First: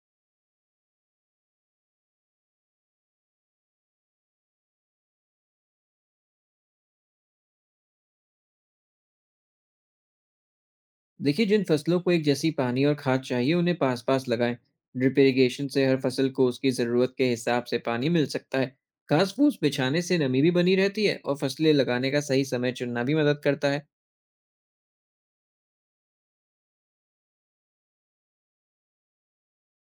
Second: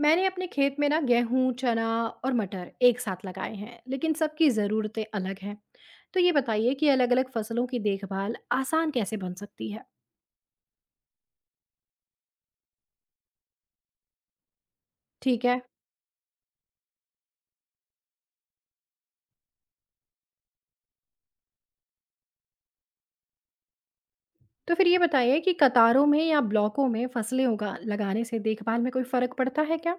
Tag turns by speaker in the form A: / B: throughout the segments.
A: मैंने अपने खेत में ना गेहूं, चना और मटर एक साथ लगाए हैं, लेकिन सबकी ज़रूरतें अलग हैं। तो ये बताइए कि अलग-अलग फसलों की देखभाल आसान कैसे बन सकती है?
B: देखिए, जिन फसलों को एक जैसी पानी और खाद चाहिए उन्हें पास पास लगाएं। ड्रिप
A: ठीक है।
B: इरिगेशन से हर फसल को उसकी ज़रूरत के हिसाब से पानी मिल सकता है। घास फूस बिछाने से नमी भी बनी रहती है और फसलें लगाने का सही समय चुनना भी मदद करता है।
A: तो फिर ये बताइए कि कतारों में या ब्लॉकों में फसलें उगा लगाने से देखभाल में कोई फर्क पड़ता है क्या?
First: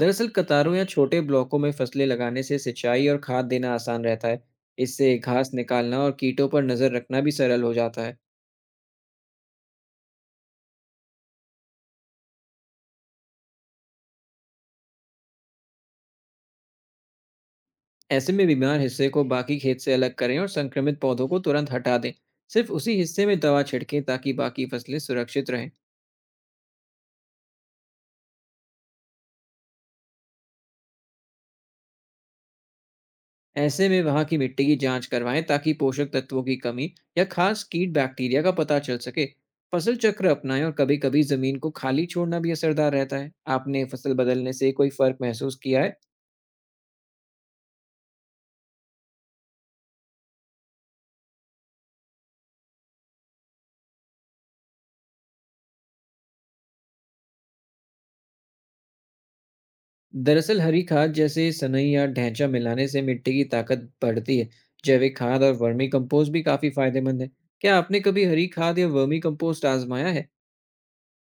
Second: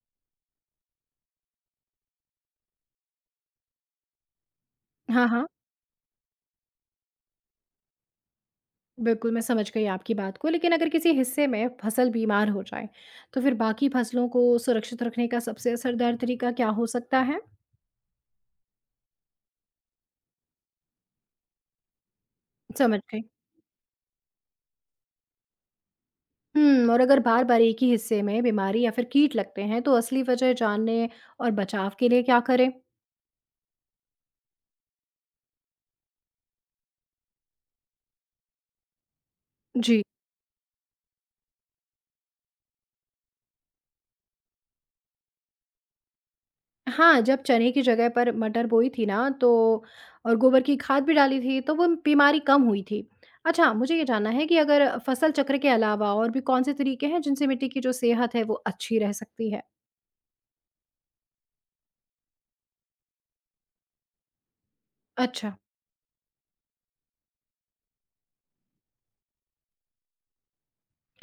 B: दरअसल, कतारों या छोटे ब्लॉकों में फसलें लगाने से सिंचाई और खाद देना आसान रहता है। इससे
A: हाँ, हाँ।
B: घास निकालना और कीटों पर नज़र रखना भी सरल हो जाता है।
A: बिल्कुल, मैं समझ गई आपकी बात को, लेकिन अगर किसी हिस्से में फसल बीमार हो जाए, तो फिर बाकी फसलों को सुरक्षित रखने का सबसे असरदार तरीका क्या हो सकता है?
B: ऐसे में बीमार हिस्से को बाकी खेत से अलग करें और संक्रमित पौधों को तुरंत हटा दें। सिर्फ उसी
A: समझ गई।
B: हिस्से में दवा छिड़कें ताकि बाकी फसलें सुरक्षित रहें।
A: और अगर बार-बार एक ही हिस्से में बीमारी या फिर कीट लगते हैं, तो असली वजह जानने और बचाव के लिए क्या करें?
B: ऐसे में वहां की मिट्टी की जांच करवाएं ताकि पोषक तत्वों की कमी या खास कीट बैक्टीरिया का पता चल सके। फसल
A: जी।
B: चक्र अपनाएं और कभी कभी जमीन को खाली छोड़ना भी असरदार रहता है। आपने फसल बदलने से कोई फर्क महसूस किया है?
A: हाँ, जब चने की जगह पर मटर बोई थी ना तो और गोबर की खाद भी डाली थी, तो वो बीमारी कम हुई थी। अच्छा, मुझे ये जानना है कि अगर फसल चक्र के अलावा और भी कौन से तरीके हैं, जिनसे मिट्टी की जो सेहत है, वो अच्छी रह सकती है?
B: दरअसल, हरी खाद जैसे सनई या ढैंचा मिलाने से मिट्टी की ताकत बढ़ती है। जैविक खाद
A: अच्छा।
B: और वर्मी कंपोस्ट भी काफी फायदेमंद है। क्या आपने कभी हरी खाद या वर्मी कंपोस्ट आजमाया है?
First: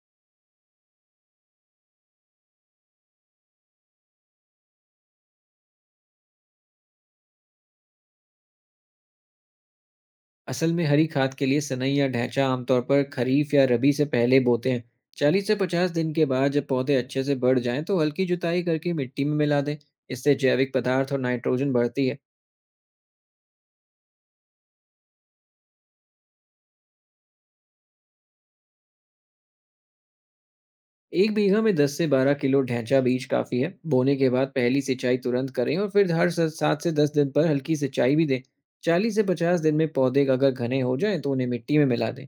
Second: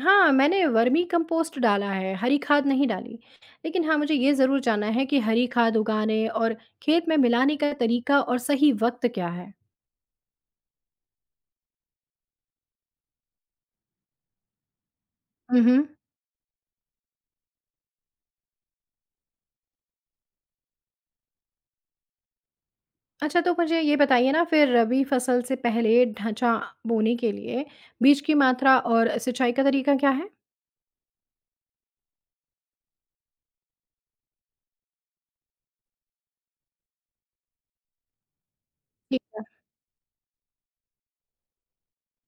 A: हाँ, मैंने वर्मी कंपोस्ट डाला है, हरी खाद नहीं डाली। लेकिन हाँ, मुझे ये ज़रूर जानना है कि हरी खाद उगाने और खेत में मिलाने का तरीका और सही वक़्त क्या है?
B: असल में हरी खाद के लिए सनई या ढैंचा आमतौर पर खरीफ या रबी से पहले बोते हैं। चालीस से
A: हुँ, हुँ।
B: पचास दिन के बाद जब पौधे अच्छे से बढ़ जाएं तो हल्की जुताई करके मिट्टी में मिला दें। इससे जैविक पदार्थ और नाइट्रोजन बढ़ती है।
A: अच्छा, तो मुझे ये बताइए ना फिर रबी फसल से पहले ढाँचा बोने के लिए बीज की मात्रा और सिंचाई का तरीका क्या है?
B: एक बीघा में 10 से 12 किलो ढैंचा बीज काफी है। बोने के बाद पहली सिंचाई तुरंत करें और फिर हर 7 से 10 दिन पर हल्की सिंचाई भी दें। चालीस से
A: ठीक।
B: पचास दिन में पौधे अगर घने हो जाएं तो उन्हें मिट्टी में मिला दें।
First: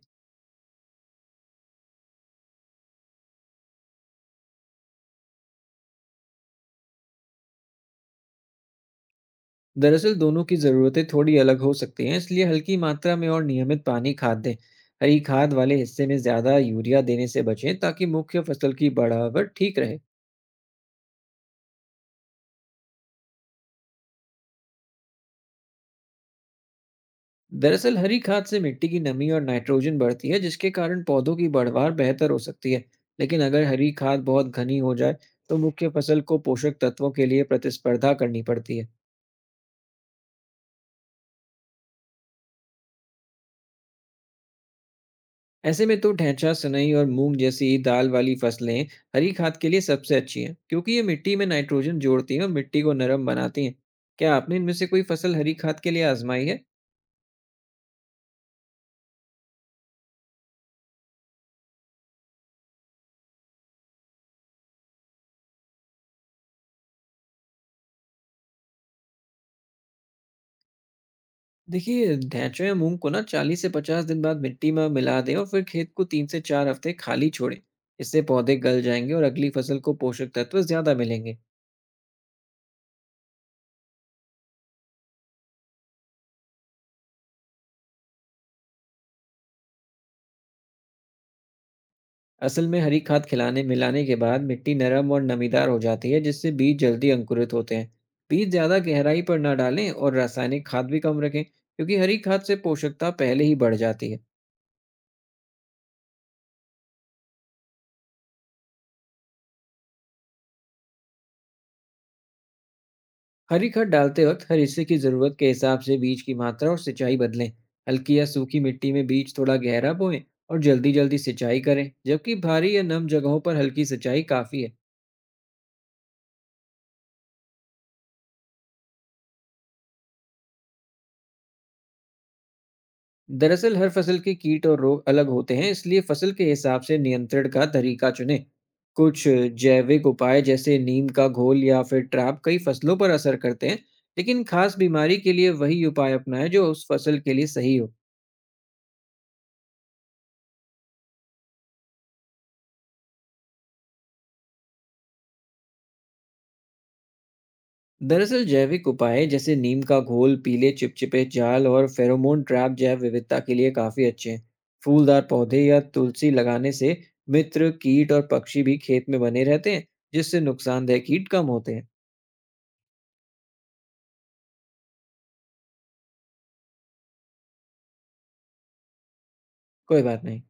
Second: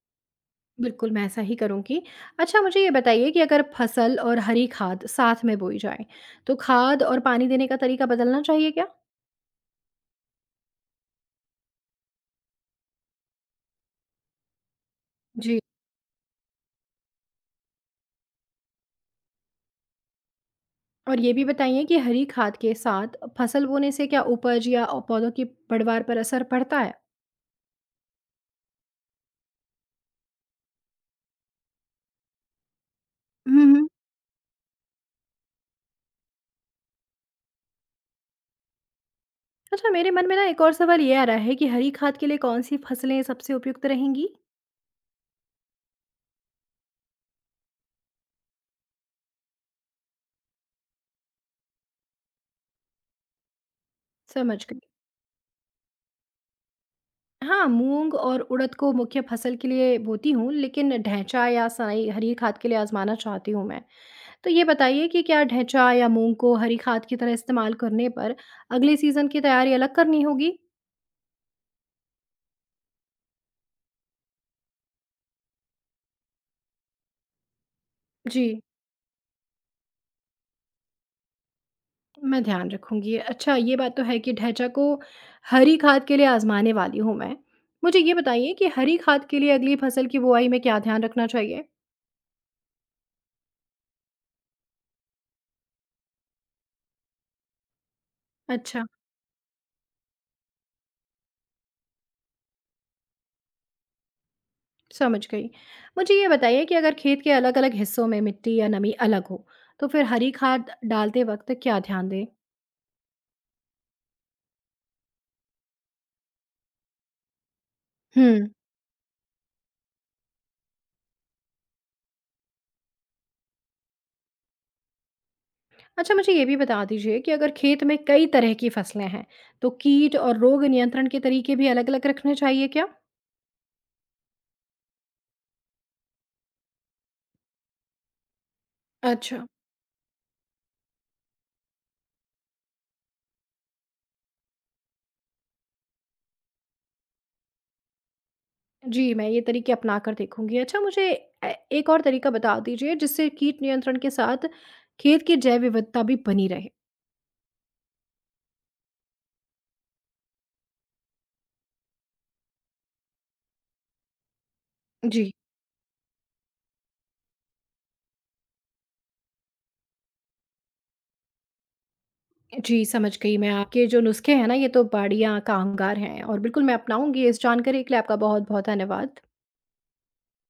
A: बिल्कुल, मैं ऐसा ही करूँगी। अच्छा, मुझे ये बताइए कि अगर फसल और हरी खाद साथ में बोई जाए, तो खाद और पानी देने का तरीका बदलना चाहिए क्या?
B: दरअसल, दोनों की ज़रूरतें थोड़ी अलग हो सकती हैं, इसलिए हल्की मात्रा में और नियमित पानी खाद दें। हरी खाद
A: जी।
B: वाले हिस्से में ज़्यादा यूरिया देने से बचें ताकि मुख्य फसल की बढ़ावट ठीक रहे।
A: और ये भी बताइए कि हरी खाद के साथ फसल बोने से क्या उपज या पौधों की पैदावार पर असर पड़ता है?
B: दरअसल, हरी खाद से मिट्टी की नमी और नाइट्रोजन बढ़ती है, जिसके कारण पौधों की बढ़वार बेहतर हो सकती है। लेकिन
A: हम्म
B: अगर
A: हम्म।
B: हरी खाद बहुत घनी हो जाए, तो मुख्य फसल को पोषक तत्वों के लिए प्रतिस्पर्धा करनी पड़ती है।
A: अच्छा मेरे मन में ना एक और सवाल ये आ रहा है कि हरी खाद के लिए कौन सी फसलें सबसे उपयुक्त रहेंगी?
B: ऐसे में तो ढैंचा, सनई और मूंग जैसी दाल वाली फसलें हरी खाद के लिए सबसे अच्छी हैं क्योंकि ये मिट्टी में नाइट्रोजन जोड़ती हैं और मिट्टी को नरम बनाती हैं। क्या आपने
A: समझ
B: इनमें
A: गई।
B: से कोई फसल हरी खाद के लिए आजमाई है?
A: हाँ मूंग और उड़द को मुख्य फसल के लिए बोती हूँ लेकिन ढैंचा या सनई हरी खाद के लिए आजमाना चाहती हूँ मैं। तो ये बताइए कि क्या ढैंचा या मूंग को हरी खाद की तरह इस्तेमाल करने पर अगले सीजन की तैयारी अलग करनी होगी?
B: देखिए, ढैंचों या मूंग को ना 40 से 50 दिन बाद मिट्टी में मिला दें और फिर खेत को 3 से 4 हफ्ते खाली छोड़ें। इससे
A: जी।
B: पौधे गल जाएंगे और अगली फसल को पोषक तत्व ज्यादा मिलेंगे।
A: मैं ध्यान रखूँगी। अच्छा ये बात तो है कि ढैंचा को हरी खाद के लिए आज़माने वाली हूँ मैं। मुझे ये बताइए कि हरी खाद के लिए अगली फसल की बुआई में क्या ध्यान रखना चाहिए?
B: असल में हरी खाद खिलाने मिलाने के बाद मिट्टी नरम और नमीदार हो जाती है, जिससे बीज जल्दी अंकुरित होते हैं। बीज ज़्यादा
A: अच्छा,
B: गहराई पर ना डालें और रासायनिक खाद भी कम रखें क्योंकि हरी खाद से पोषकता पहले ही बढ़ जाती है।
A: समझ गई। मुझे ये बताइए कि अगर खेत के अलग-अलग हिस्सों में मिट्टी या नमी अलग हो, तो फिर हरी खाद डालते वक़्त क्या ध्यान दें?
B: हरी खाद डालते वक्त हर हिस्से की ज़रूरत के हिसाब से बीज की मात्रा और सिंचाई बदलें। हल्की या
A: हुँ।
B: सूखी मिट्टी में बीज थोड़ा गहरा बोएं और जल्दी जल्दी सिंचाई करें, जबकि भारी या नम जगहों पर हल्की सिंचाई काफ़ी है।
A: अच्छा मुझे ये भी बता दीजिए कि अगर खेत में कई तरह की फसलें हैं, तो कीट और रोग नियंत्रण के तरीके भी अलग-अलग रखने चाहिए क्या?
B: दरअसल, हर फसल के कीट और रोग अलग होते हैं, इसलिए फसल के हिसाब से नियंत्रण का तरीका चुनें। कुछ
A: अच्छा।
B: जैविक उपाय जैसे नीम का घोल या फिर ट्रैप कई फसलों पर असर करते हैं, लेकिन खास बीमारी के लिए वही उपाय अपनाएं जो उस फसल के लिए सही हो।
A: जी, मैं ये तरीके अपना कर देखूँगी। अच्छा मुझे ए एक और तरीका बता दीजिए जिससे कीट नियंत्रण के साथ खेत की जैव विविधता भी बनी रहे?
B: दरअसल, जैविक उपाय जैसे नीम का घोल, पीले चिपचिपे जाल और फेरोमोन ट्रैप जैव विविधता के लिए काफी अच्छे हैं। फूलदार
A: जी।
B: पौधे या तुलसी लगाने से मित्र कीट और पक्षी भी खेत में बने रहते हैं, जिससे नुकसानदेह कीट कम होते हैं।
A: जी, समझ गई मैं आपके जो नुस्खे हैं ना ये तो बढ़िया कामगार हैं और बिल्कुल मैं अपनाऊँगी। इस जानकारी के लिए आपका बहुत-बहुत धन्यवाद।
B: कोई बात नहीं।